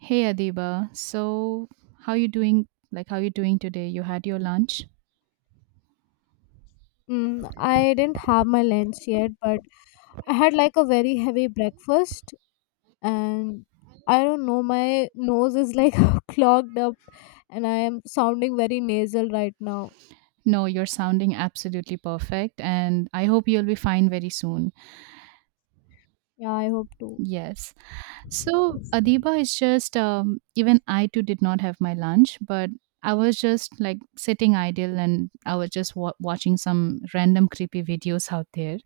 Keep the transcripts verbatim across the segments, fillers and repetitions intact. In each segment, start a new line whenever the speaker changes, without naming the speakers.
Hey Adiba, so how you doing? Like how you doing today? You had your lunch?
Mm, I didn't have my lunch yet, but I had like a very heavy breakfast, and I don't know, my nose is like clogged up, and I am sounding very nasal right now.
No, you're sounding absolutely perfect and I hope you'll be fine very soon.
Yeah, I hope to.
Yes. So Adiba is just um, even I too did not have my lunch, but I was just like sitting idle and I was just wa- watching some random creepy videos out there.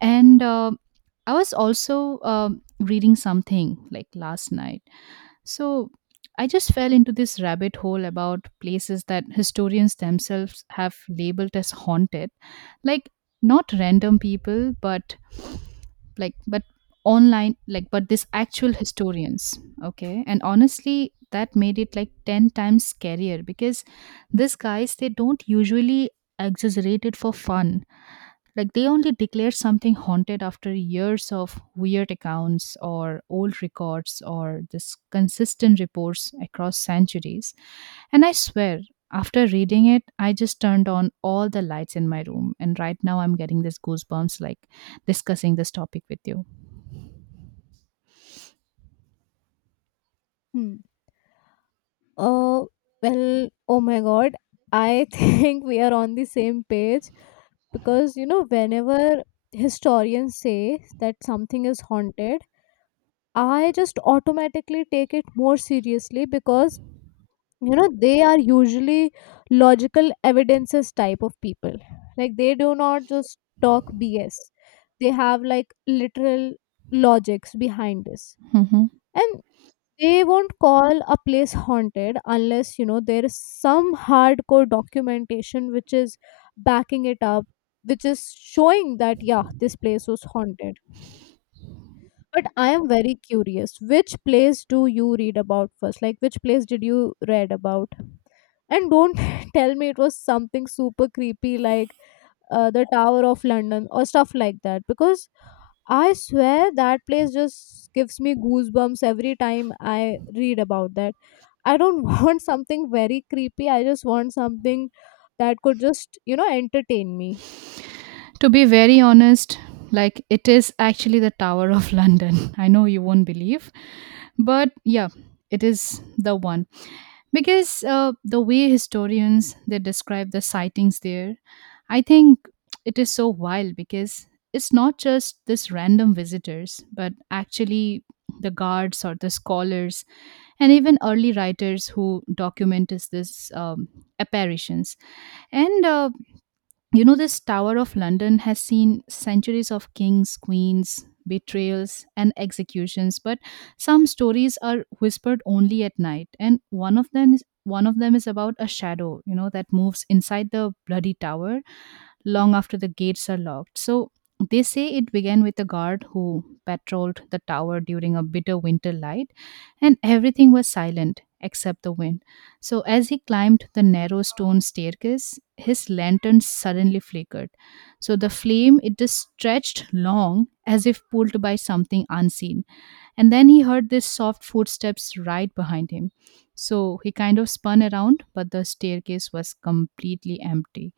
And uh, I was also um reading something like last night. So I just fell into this rabbit hole about places that historians themselves have labeled as haunted. Like not random people, but like but online like but this actual historians. Okay. And honestly, that made it like ten times scarier because these guys they don't usually exaggerate it for fun. Like they only declared something haunted after years of weird accounts or old records or this consistent reports across centuries. And I swear, after reading it, I just turned on all the lights in my room. And right now, I'm getting this goosebumps like discussing this topic with you.
Hmm. Oh, well, oh my god, I think we are on the same page because you know, whenever historians say that something is haunted, I just automatically take it more seriously because you know they are usually logical evidences type of people. Like, they do not just talk bs. They have like literal logics behind this,
Mhm.
and they won't call a place haunted unless you know there is some hardcore documentation which is backing it up, which is showing that yeah, this place was haunted. But I am very curious, which place do you read about first? Like, which place did you read about? And don't tell me it was something super creepy like uh, the Tower of London or stuff like that, because I swear that place just gives me goosebumps every time I read about that. I don't want something very creepy. I just want something that could just you know entertain me.
To be very honest, like it is actually the Tower of London. I know you won't believe, but yeah, it is the one. Because uh, the way historians they describe the sightings there, I think it is so wild because it's not just this random visitors but actually the guards or the scholars and even early writers who document is this um, apparitions. And uh, you know, this Tower of London has seen centuries of kings, queens, betrayals, and executions, but some stories are whispered only at night, and one of them is one of them is about a shadow, you know, that moves inside the bloody tower long after the gates are locked. So they say it began with a guard who patrolled the tower during a bitter winter light, and everything was silent except the wind. So as he climbed the narrow stone staircase, his lantern suddenly flickered. So the flame it just stretched long as if pulled by something unseen. And then he heard these soft footsteps right behind him. So he kind of spun around, but the staircase was completely empty.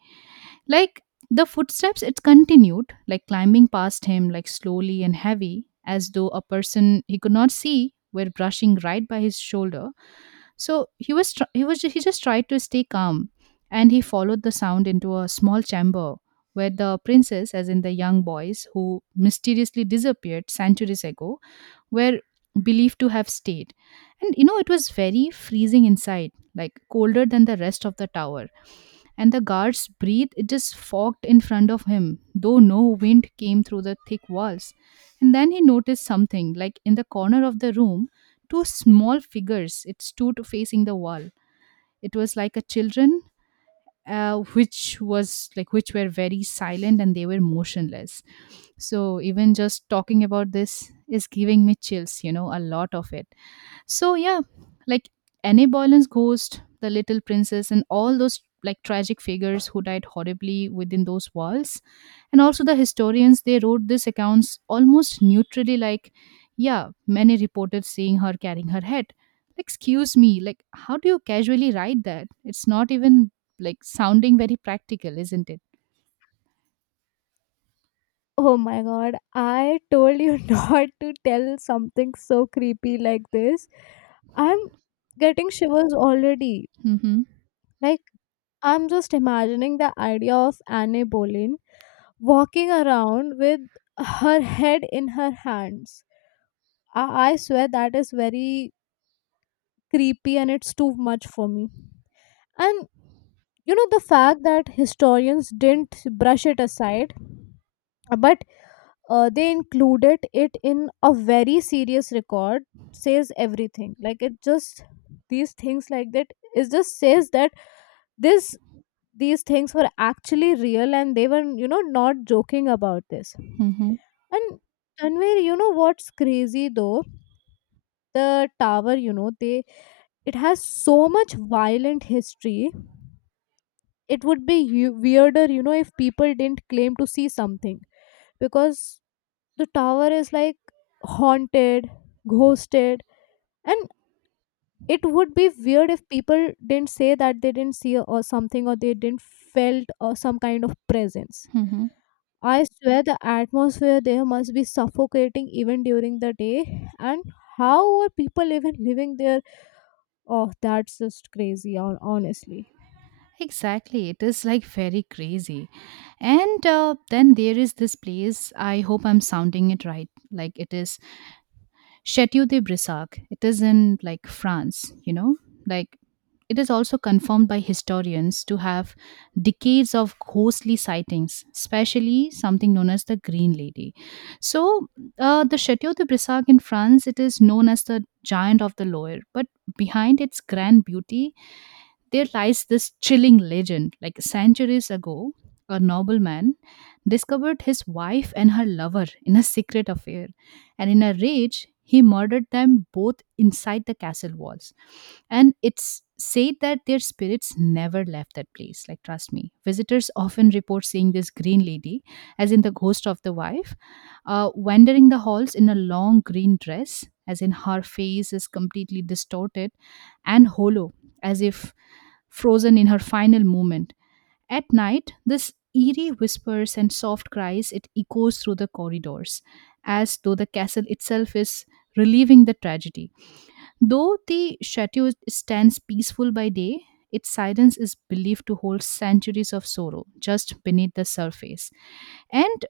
Like the footsteps, it continued, like climbing past him, like slowly and heavy, as though a person he could not see were brushing right by his shoulder. So he was, tr- he was, he just tried to stay calm, and he followed the sound into a small chamber where the princess, as in the young boys who mysteriously disappeared centuries ago, were believed to have stayed. And you know, it was very freezing inside, like colder than the rest of the tower, and the guard's breath it just fogged in front of him, though no wind came through the thick walls. And then he noticed something, like in the corner of the room, two small figures it stood facing the wall. It was like a children, uh, which was like which were very silent and they were motionless. So even just talking about this is giving me chills, you know, a lot of it. So yeah, like Anne Boleyn's ghost, the little princess, and all those like tragic figures who died horribly within those walls. And also the historians they wrote these accounts almost neutrally like, yeah, many reported seeing her carrying her head. Like, excuse me, like how do you casually write that? It's not even like sounding very practical, isn't it?
Oh my god, I told you not to tell something so creepy like this. I'm getting shivers already.
Mm-hmm.
Like, I'm just imagining the idea of Anne Boleyn walking around with her head in her hands. I, I swear that is very creepy and it's too much for me. And you know, the fact that historians didn't brush it aside, but uh, they included it in a very serious record says everything. Like, it just, these things like that, it just says that this these things were actually real and they were you know not joking about this.
Mm-hmm.
And Tanvir, you know what's crazy though? The tower, you know, they it has so much violent history. It would be u- weirder, you know, if people didn't claim to see something because the tower is like haunted, ghosted, and it would be weird if people didn't say that they didn't see or something or they didn't felt or some kind of presence.
Mm-hmm.
I swear the atmosphere there must be suffocating even during the day. And how are people even living there? Oh, that's just crazy, hon- honestly.
Exactly. It is like very crazy. And uh, then there is this place. I hope I'm sounding it right. Like it is Chateau de Brissac. It is in like France, you know, like it is also confirmed by historians to have decades of ghostly sightings, especially something known as the Green Lady. So, uh, the Chateau de Brissac in France, it is known as the giant of the Loire, but behind its grand beauty, there lies this chilling legend. Like centuries ago, a nobleman discovered his wife and her lover in a secret affair, and in a rage he murdered them both inside the castle walls, and it's said that their spirits never left that place. Like trust me, visitors often report seeing this green lady, as in the ghost of the wife, uh, wandering the halls in a long green dress, as in her face is completely distorted and hollow, as if frozen in her final moment. At night, this eerie whispers and soft cries it echoes through the corridors, as though the castle itself is relieving the tragedy. Though the chateau stands peaceful by day, its silence is believed to hold centuries of sorrow just beneath the surface. And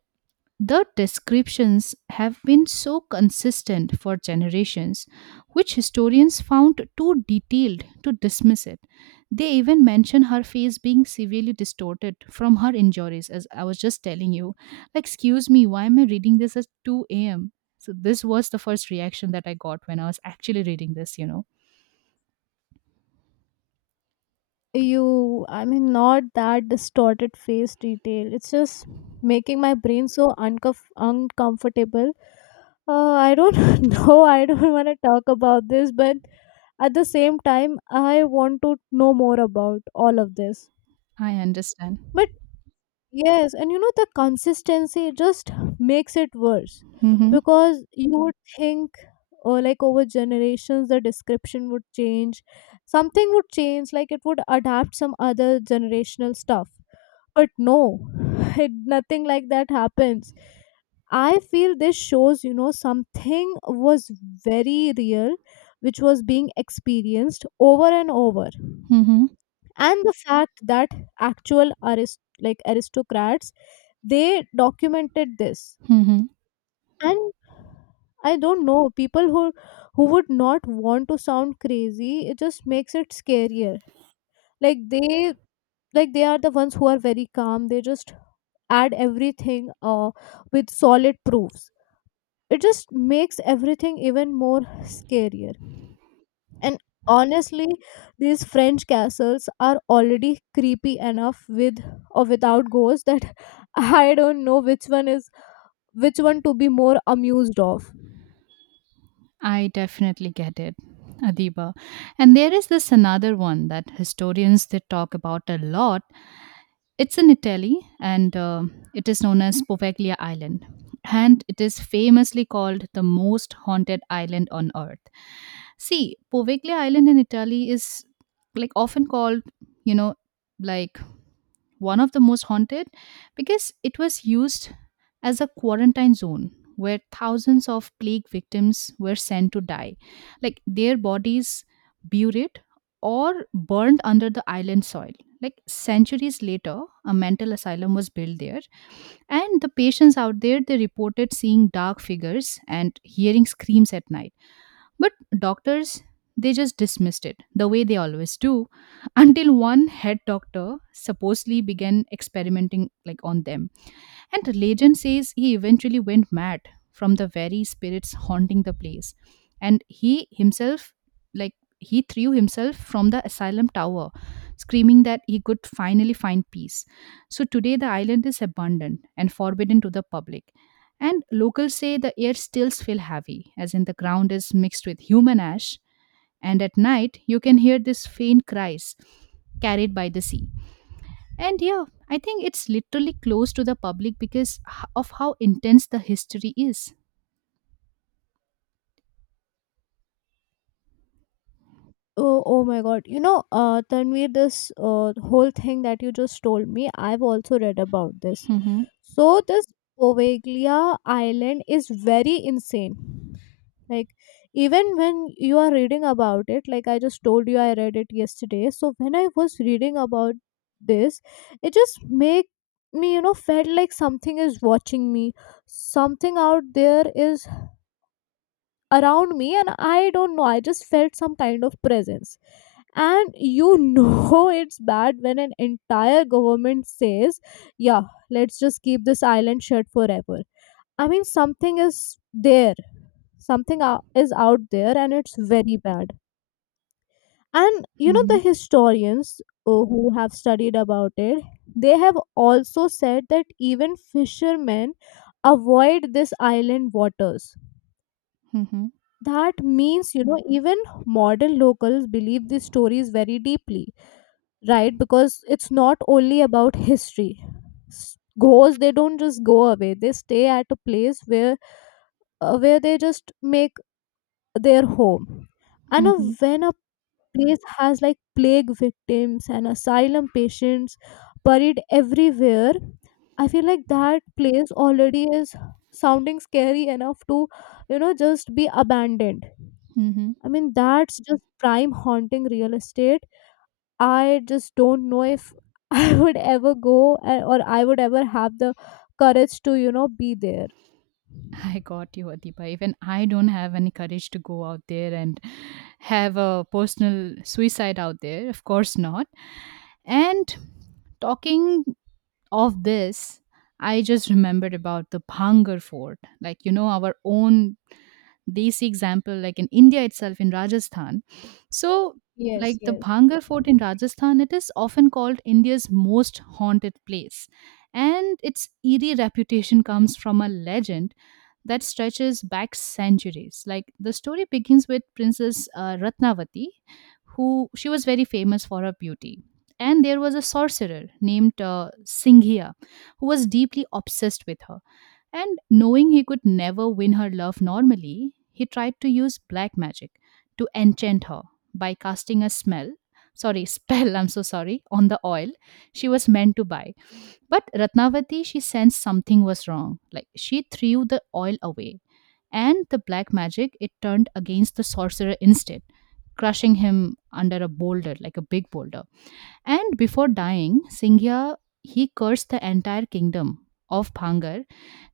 the descriptions have been so consistent for generations, which historians found too detailed to dismiss it. They even mention her face being severely distorted from her injuries, as I was just telling you. Excuse me, why am I reading this at two a m? So, this was the first reaction that I got when I was actually reading this, you know.
You, I mean, not that distorted face detail. It's just making my brain so uncomf- uncomfortable. Uh, I don't know. I don't want to talk about this, but at the same time, I want to know more about all of this.
I understand.
But yes, and you know the consistency just makes it worse
Mm-hmm.
because you would think or like over generations the description would change, something would change, like it would adapt some other generational stuff. But no, it, nothing like that happens. I feel this shows, you know, something was very real which was being experienced over and over.
Mm-hmm.
And the fact that actual arist- like aristocrats they documented this,
Mm-hmm.
and I don't know, people who who would not want to sound crazy, it just makes it scarier. Like they like they are the ones who are very calm. They just add everything uh, with solid proofs. It just makes everything even more scarier. And honestly, these French castles are already creepy enough with or without ghosts that I don't know which one is which one to be more amused of.
I definitely get it, Adiba. And there is this another one that historians they talk about a lot. It's in Italy, and uh, it is known as Poveglia Island, and it is famously called the most haunted island on earth. See, Poveglia Island in Italy is like often called, you know, like one of the most haunted because it was used as a quarantine zone where thousands of plague victims were sent to die, like their bodies buried or burned under the island soil. Like centuries later, a mental asylum was built there, and the patients out there they reported seeing dark figures and hearing screams at night. But doctors they just dismissed it the way they always do until one head doctor supposedly began experimenting like on them, and legend says he eventually went mad from the very spirits haunting the place. And he himself, like, he threw himself from the asylum tower, screaming that he could finally find peace. So today, the island is abandoned and forbidden to the public. And locals say the air still feels heavy, as in the ground is mixed with human ash. And at night, you can hear these faint cries carried by the sea. And yeah, I think it's literally close to the public because h- of how intense the history is.
Oh, oh my God. You know, uh, Tanvir, this uh, whole thing that you just told me, I've also read about this.
Mm-hmm.
So, this Poveglia Island is very insane. Like, even when you are reading about it, like I just told you, I read it yesterday. So, when I was reading about this, it just make me, you know, felt like something is watching me. Something out there is around me, and I don't know, I just felt some kind of presence. And you know, it's bad when an entire government says, yeah, let's just keep this island shut forever. I mean, something is there, something ou- is out there, and it's very bad. And you know, the
Mm-hmm.
historians uh, who have studied about it, they have also said that even fishermen avoid this island waters.
Mm-hmm.
That means, you know, even modern locals believe these stories very deeply, right? Because it's not only about history. S- ghosts, they don't just go away, they stay at a place where uh, where they just make their home. And uh,
Mm-hmm.
when a place has like plague victims and asylum patients buried everywhere, I feel like that place already is sounding scary enough to, you know, just be abandoned.
Mm-hmm.
I mean, that's just prime haunting real estate. I just don't know if I would ever go, uh, or I would ever have the courage to, you know, be there.
I got you, Adipa. Even I don't have any courage to go out there and have a personal suicide out there. Of course not. And talking of this, I just remembered about the Bhangar Fort, like, you know, our own they example like in India itself in Rajasthan. So
Yes,
like the
yes.
Bhangar Fort in Rajasthan, it is often called India's most haunted place, and its eerie reputation comes from a legend that stretches back centuries. Like the story begins with Princess uh, Ratnavati, who she was very famous for her beauty. And there was a sorcerer named uh, Singhia, who was deeply obsessed with her, and knowing he could never win her love normally, he tried to use black magic to enchant her by casting a smell. Sorry, spell, I'm so sorry, on the oil she was meant to buy. But Ratnavati, she sensed something was wrong. Like she threw the oil away. And the black magic, it turned against the sorcerer instead, crushing him under a boulder, like a big boulder. And before dying, Singhya, he cursed the entire kingdom of Bhangar,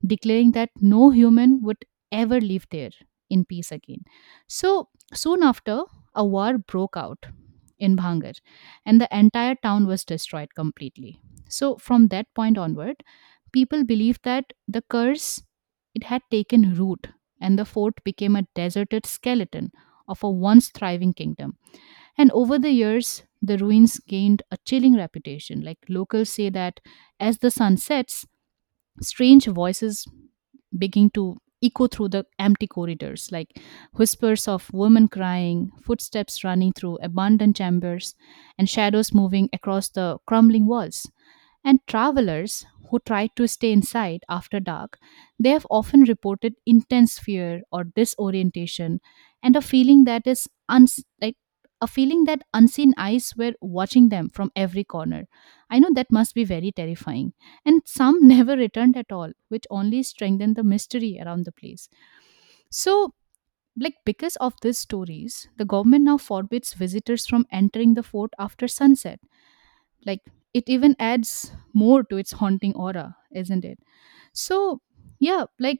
declaring that no human would ever live there in peace again. So soon after, a war broke out in Bhangar, and the entire town was destroyed completely. So from that point onward, people believed that the curse it had taken root, and the fort became a deserted skeleton of a once thriving kingdom. And over the years, the ruins gained a chilling reputation. Like locals say that as the sun sets, strange voices begin to echo through the empty corridors, like whispers of women crying, footsteps running through abandoned chambers, and shadows moving across the crumbling walls. And travelers who tried to stay inside after dark, they have often reported intense fear or disorientation and a feeling that is uns- like a feeling that unseen eyes were watching them from every corner. I know that must be very terrifying, and some never returned at all, which only strengthened the mystery around the place. So, like because of these stories, the government now forbids visitors from entering the fort after sunset. Like it even adds more to its haunting aura, isn't it? So, yeah, like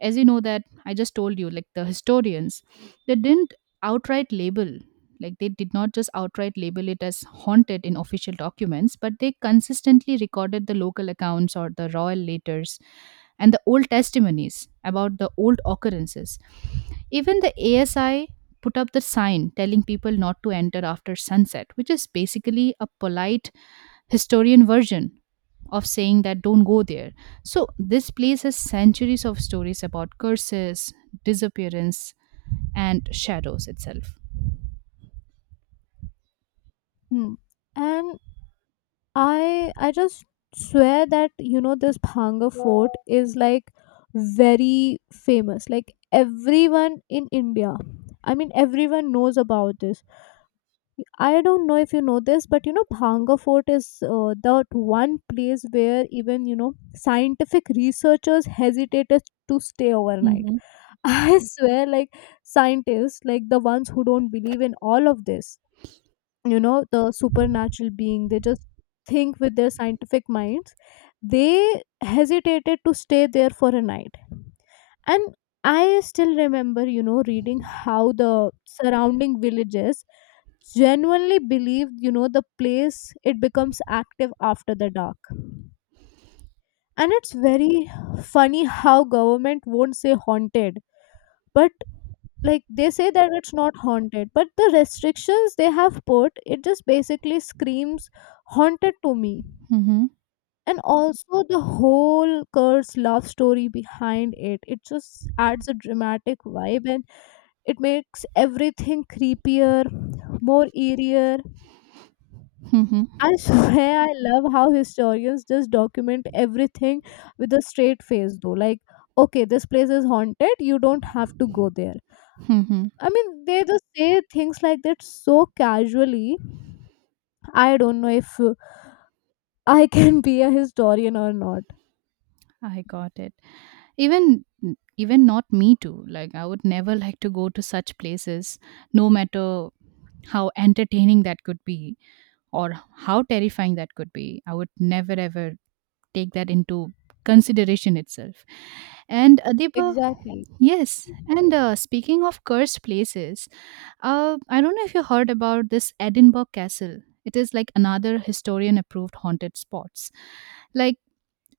as you know that I just told you, like the historians they didn't outright label like they did not just outright label it as haunted in official documents, but they consistently recorded the local accounts or the royal letters and the old testimonies about the old occurrences. Even the A S I put up the sign telling people not to enter after sunset, which is basically a polite historian version of saying that don't go there. So this place has centuries of stories about curses, disappearance, and shadows itself.
Hmm. And I I just swear that you know this Bhanga fort is like very famous. Like everyone in India, I mean everyone knows about this. I don't know if you know this, but you know, Bhanga Fort is uh, that one place where even, you know, scientific researchers hesitated to stay overnight.
Hmm.
I swear, like, scientists, like the ones who don't believe in all of this, you know, the supernatural being, they just think with their scientific minds, they hesitated to stay there for a night. And I still remember, you know reading how the surrounding villages genuinely believe, you know, the place it becomes active after the dark. And it's very funny how government won't say haunted, but like they say that it's not haunted, but the restrictions they have put it just basically screams haunted to me.
Mm-hmm.
And also the whole curse love story behind it it just adds a dramatic vibe, and it makes everything creepier, more eerier.
Mm-hmm.
I swear I love how historians just document everything with a straight face though. Like, okay, this place is haunted, you don't have to go there.
Mm-hmm.
I mean, they just say things like that so casually. I don't know if uh, I can be a historian or not.
I got it. Even even not me too. Like I would never like to go to such places, no matter how entertaining that could be or how terrifying that could be. I would never ever take that into consideration itself. And uh, Deepa,
Exactly.
yes. And uh, speaking of cursed places, uh, I don't know if you heard about this Edinburgh Castle. It is like another historian-approved haunted spots. Like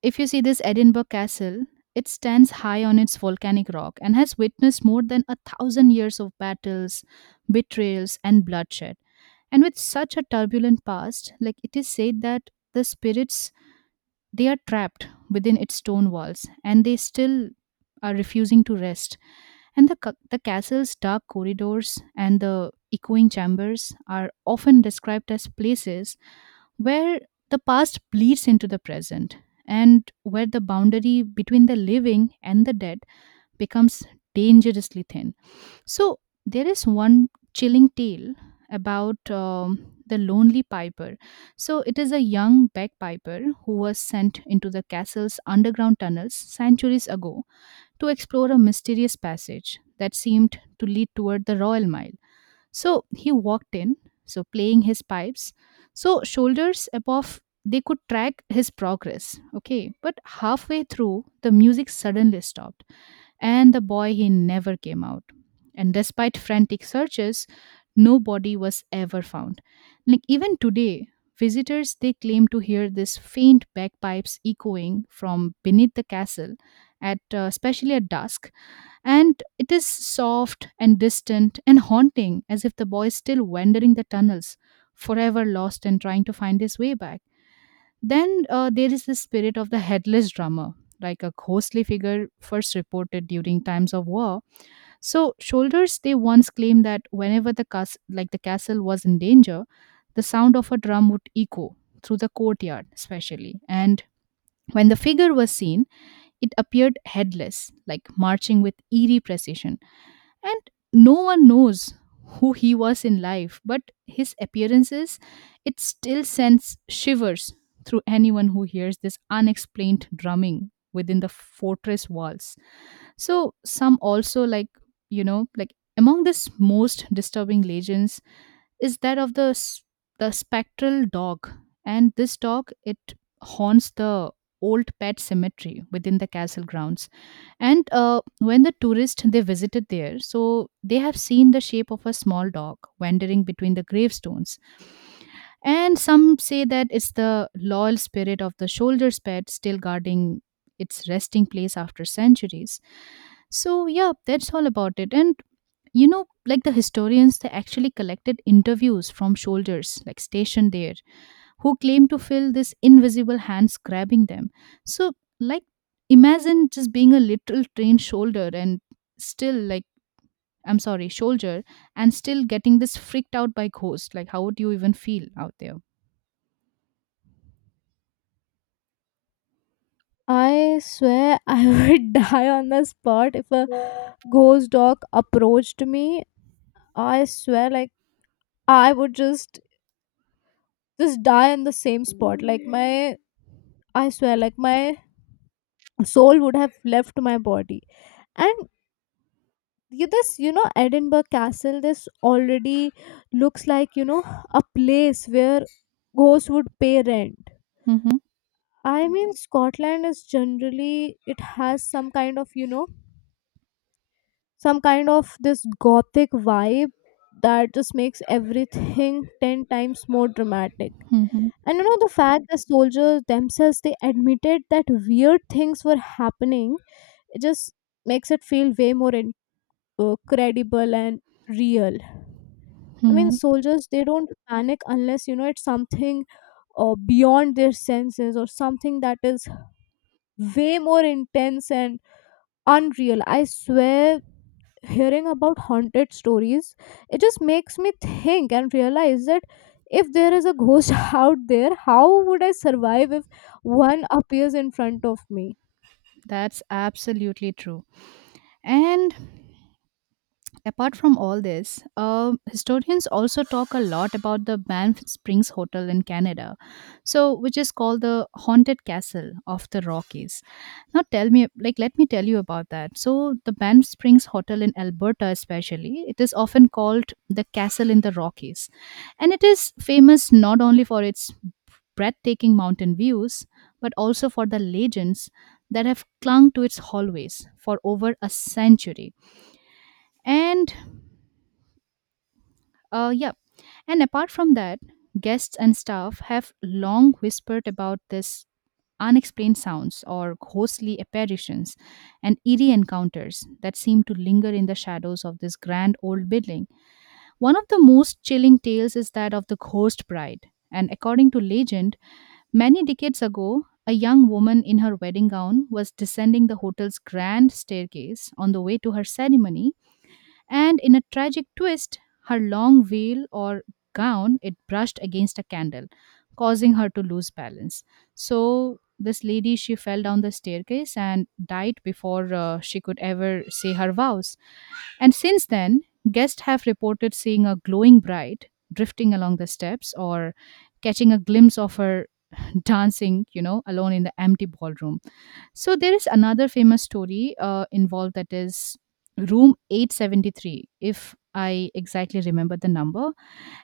if you see this Edinburgh Castle, it stands high on its volcanic rock and has witnessed more than a thousand years of battles, betrayals, and bloodshed. And with such a turbulent past, like it is said that the spirits, they are trapped within its stone walls and they still are refusing to rest. And the, ca- the castle's dark corridors and the echoing chambers are often described as places where the past bleeds into the present and where the boundary between the living and the dead becomes dangerously thin. So there is one chilling tale about um, the lonely piper. So it is a young bagpiper who was sent into the castle's underground tunnels centuries ago to explore a mysterious passage that seemed to lead toward the royal mile. So he walked in, so playing his pipes. So shoulders above, they could track his progress. Okay, but halfway through the music suddenly stopped and the boy, he never came out, and despite frantic searches, no body was ever found. Like even today visitors, they claim to hear this faint bagpipes echoing from beneath the castle at uh, especially at dusk, and it is soft and distant and haunting, as if the boy is still wandering the tunnels forever lost and trying to find his way back. Then uh, there is the spirit of the headless drummer, like a ghostly figure first reported during times of war. So soldiers, they once claimed that whenever the cas- like the castle was in danger, the sound of a drum would echo through the courtyard, especially. And when the figure was seen, it appeared headless, like marching with eerie precision, and no one knows who he was in life, but his appearances, it still sends shivers through anyone who hears this unexplained drumming within the fortress walls. So some also, like, you know, like among this most disturbing legends is that of the s- the spectral dog. And this dog, it haunts the old pet cemetery within the castle grounds. And uh, when the tourists, they visited there, so they have seen the shape of a small dog wandering between the gravestones. And some say that it's the loyal spirit of the soldier's pet still guarding its resting place after centuries. So yeah, that's all about it. And you know, like the historians, they actually collected interviews from soldiers like stationed there who claim to feel this invisible hands grabbing them. So, like, imagine just being a literal trained shoulder and still, like, I'm sorry, soldier, and still getting this freaked out by ghosts. Like, how would you even feel out there?
I swear I would die on the spot if a ghost dog approached me. I swear, like, I would just just die in the same spot like my, I swear, like my soul would have left my body. And you this, you know, Edinburgh Castle, this already looks like, you know, a place where ghosts would pay rent.
Mm-hmm.
I mean, Scotland is generally, it has some kind of you know some kind of this gothic vibe that just makes everything ten times more dramatic.
Mm-hmm.
And you know, the fact the soldiers themselves they admitted that weird things were happening, it just makes it feel way more in, uh, credible and real. I mean,
Mm-hmm.
soldiers they don't panic unless you know it's something uh, beyond their senses or something that is way more intense and unreal. I swear hearing about haunted stories, it just makes me think and realize that if there is a ghost out there, how would I survive if one appears in front of me?
That's absolutely true. And apart from all this, uh, historians also talk a lot about the Banff Springs Hotel in Canada, so which is called the haunted castle of the Rockies. Now, tell me, like, let me tell you about that. So, the Banff Springs Hotel in Alberta, especially, it is often called the castle in the Rockies, and it is famous not only for its breathtaking mountain views, but also for the legends that have clung to its hallways for over a century. And uh, yep. And apart from that, guests and staff have long whispered about this unexplained sounds or ghostly apparitions and eerie encounters that seem to linger in the shadows of this grand old building. One of the most chilling tales is that of the ghost bride. And according to legend, many decades ago, a young woman in her wedding gown was descending the hotel's grand staircase on the way to her ceremony, and in a tragic twist, her long veil or gown, it brushed against a candle, causing her to lose balance. So this lady, she fell down the staircase and died before uh, she could ever say her vows. And since then, guests have reported seeing a glowing bride drifting along the steps or catching a glimpse of her dancing, you know, alone in the empty ballroom. So there is another famous story uh, involved, that is room eight seventy-three if I exactly remember the number,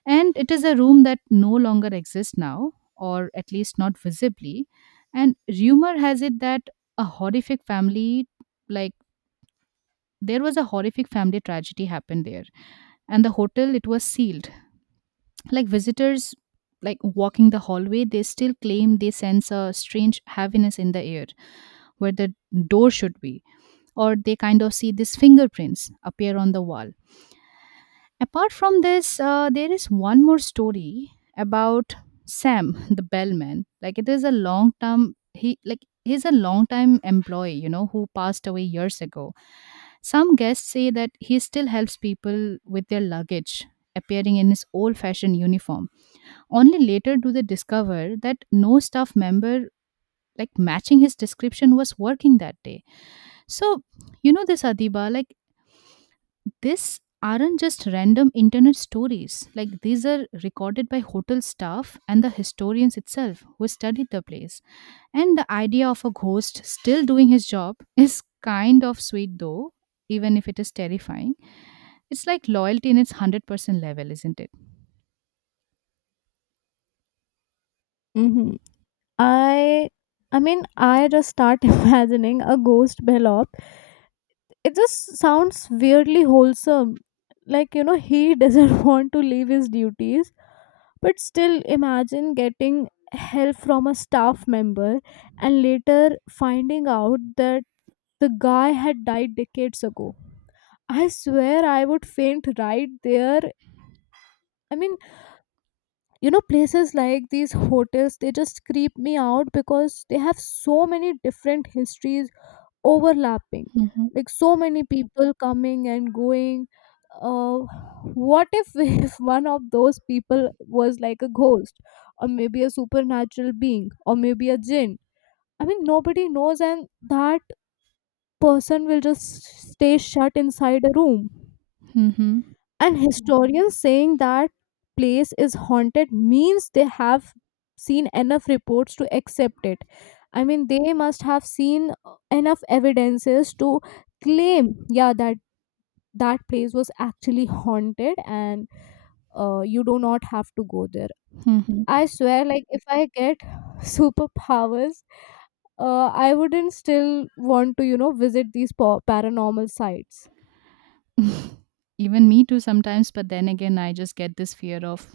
and it is a room that no longer exists now, or at least not visibly, and rumor has it that a horrific family, like there was a horrific family tragedy happened there and the hotel, it was sealed. Like visitors, like walking the hallway, they still claim they sense a strange heaviness in the air where the door should be, or they kind of see these fingerprints appear on the wall. Apart from this, uh, there is one more story about Sam, the bellman. Like it is a long term he like He's a long time employee, you know, who passed away years ago. Some guests say that he still helps people with their luggage, appearing in his old fashioned uniform. Only later do they discover that no staff member like matching his description was working that day. So, you know this Adiba, like these aren't just random internet stories. Like these are recorded by hotel staff and the historians itself who studied the place. And the idea of a ghost still doing his job is kind of sweet though, even if it is terrifying. It's like loyalty in its one hundred percent level, isn't it?
Hmm. i I mean, I just start imagining a ghost bellop, it just sounds weirdly wholesome. Like, you know, he doesn't want to leave his duties. But still, imagine getting help from a staff member and later finding out that the guy had died decades ago. I swear I would faint right there. I mean, you know, places like these hotels, they just creep me out because they have so many different histories overlapping.
Mhm.
Like, so many people coming and going. Uh, what if, if one of those people was like a ghost, or maybe a supernatural being, or maybe a jinn? I mean, nobody knows, and that person will just stay shut inside a room.
Mhm.
And historians saying that place is haunted means they have seen enough reports to accept it. I mean, they must have seen uh, enough evidences to claim, yeah, that that place was actually haunted, and uh, you do not have to go there.
Mhm.
I swear, like, if I get superpowers, uh, I wouldn't still want to, you know, visit these pa- paranormal sites.
Even me too sometimes, but then again I just get this fear of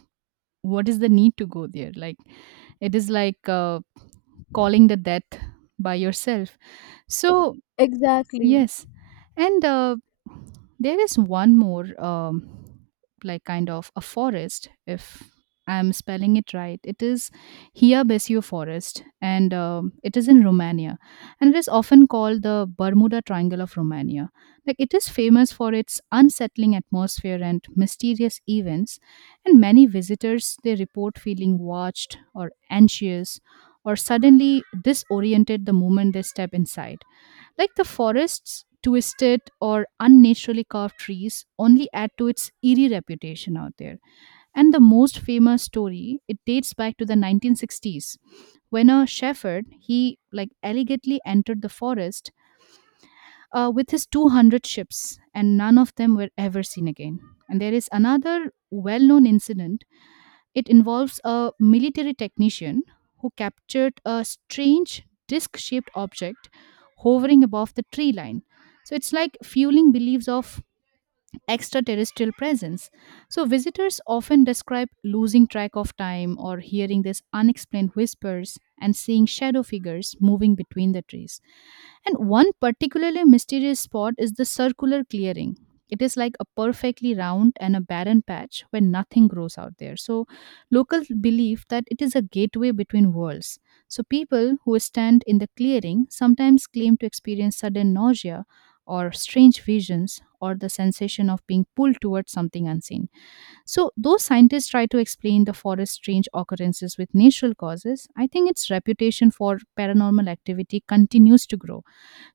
what is the need to go there? Like it is like uh, calling the death by yourself, so
Exactly.
yes. And uh, there is one more, um, like kind of a forest, if I'm spelling it right. It is Hia Besiu Forest, and um it is in Romania. And it is often called the Bermuda Triangle of Romania. Like, it is famous for its unsettling atmosphere and mysterious events. And many visitors, they report feeling watched or anxious or suddenly disoriented the moment they step inside, like the forest's twisted or unnaturally carved trees only add to its eerie reputation out there. And the most famous story, it dates back to the nineteen sixties when a shepherd, he like elegantly entered the forest uh, with his two hundred ships, and none of them were ever seen again. And there is another well-known incident, it involves a military technician who captured a strange disc shaped object hovering above the tree line. So it's like fueling beliefs of extraterrestrial presence. So, visitors often describe losing track of time or hearing these unexplained whispers and seeing shadow figures moving between the trees. And one particularly mysterious spot is the circular clearing. It is like a perfectly round and a barren patch where nothing grows out there. So, locals believe that it is a gateway between worlds. So, people who stand in the clearing sometimes claim to experience sudden nausea or strange visions or the sensation of being pulled towards something unseen. So, though scientists try to explain the forest's strange occurrences with natural causes, I think its reputation for paranormal activity continues to grow.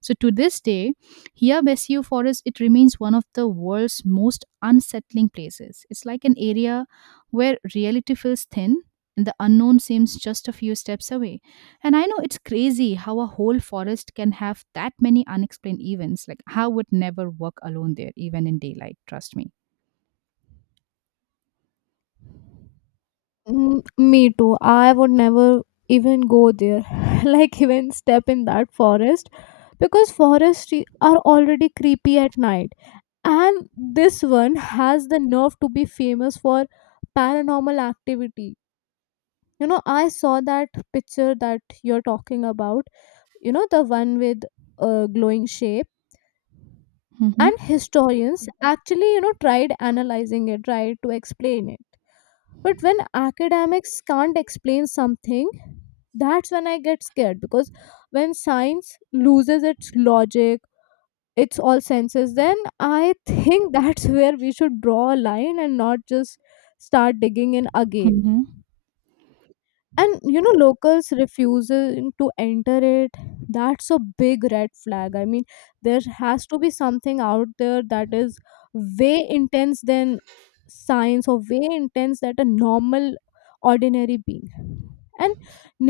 So to this day, here Bessio Forest, it remains one of the world's most unsettling places. It's like an area where reality feels thin and the unknown seems just a few steps away. And I know it's crazy how a whole forest can have that many unexplained events. Like I would never walk alone there, even in daylight. Trust me.
Mm, me too. I would never even go there, like even step in that forest, because forests i- are already creepy at night. And this one has the nerve to be famous for paranormal activity. You know, I saw that picture that you're talking about, you know, the one with a glowing shape. And historians Mhm. actually, you know, tried analyzing it, tried to explain it. But when academics can't explain something, that's when I get scared, because when science loses its logic, its all senses, then I think that's where we should draw a line and not just start digging in again.
Hmm.
And you know, locals refusing to enter it, that's a big red flag. I mean, there has to be something out there that is way intense than science, or way intense that a normal ordinary being. And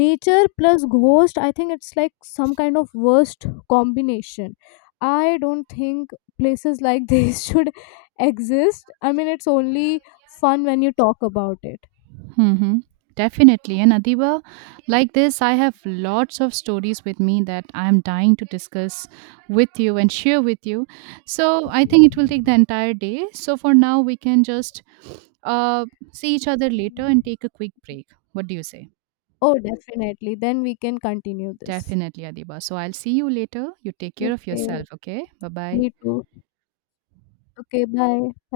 nature plus ghost, I think it's like some kind of worst combination. I don't think places like this should exist. I mean, it's only fun when you talk about it.
Mm-hmm. Definitely. And Adiba, like this, I have lots of stories with me that I am dying to discuss with you and share with you. So I think it will take the entire day. So for now, we can just uh, see each other later and take a quick break. What do you say?
Oh, definitely. Then we can continue this.
Definitely, Adiba. So I'll see you later. You take care of
Okay.
yourself, okay? Bye bye.
Me too. Okay. Bye.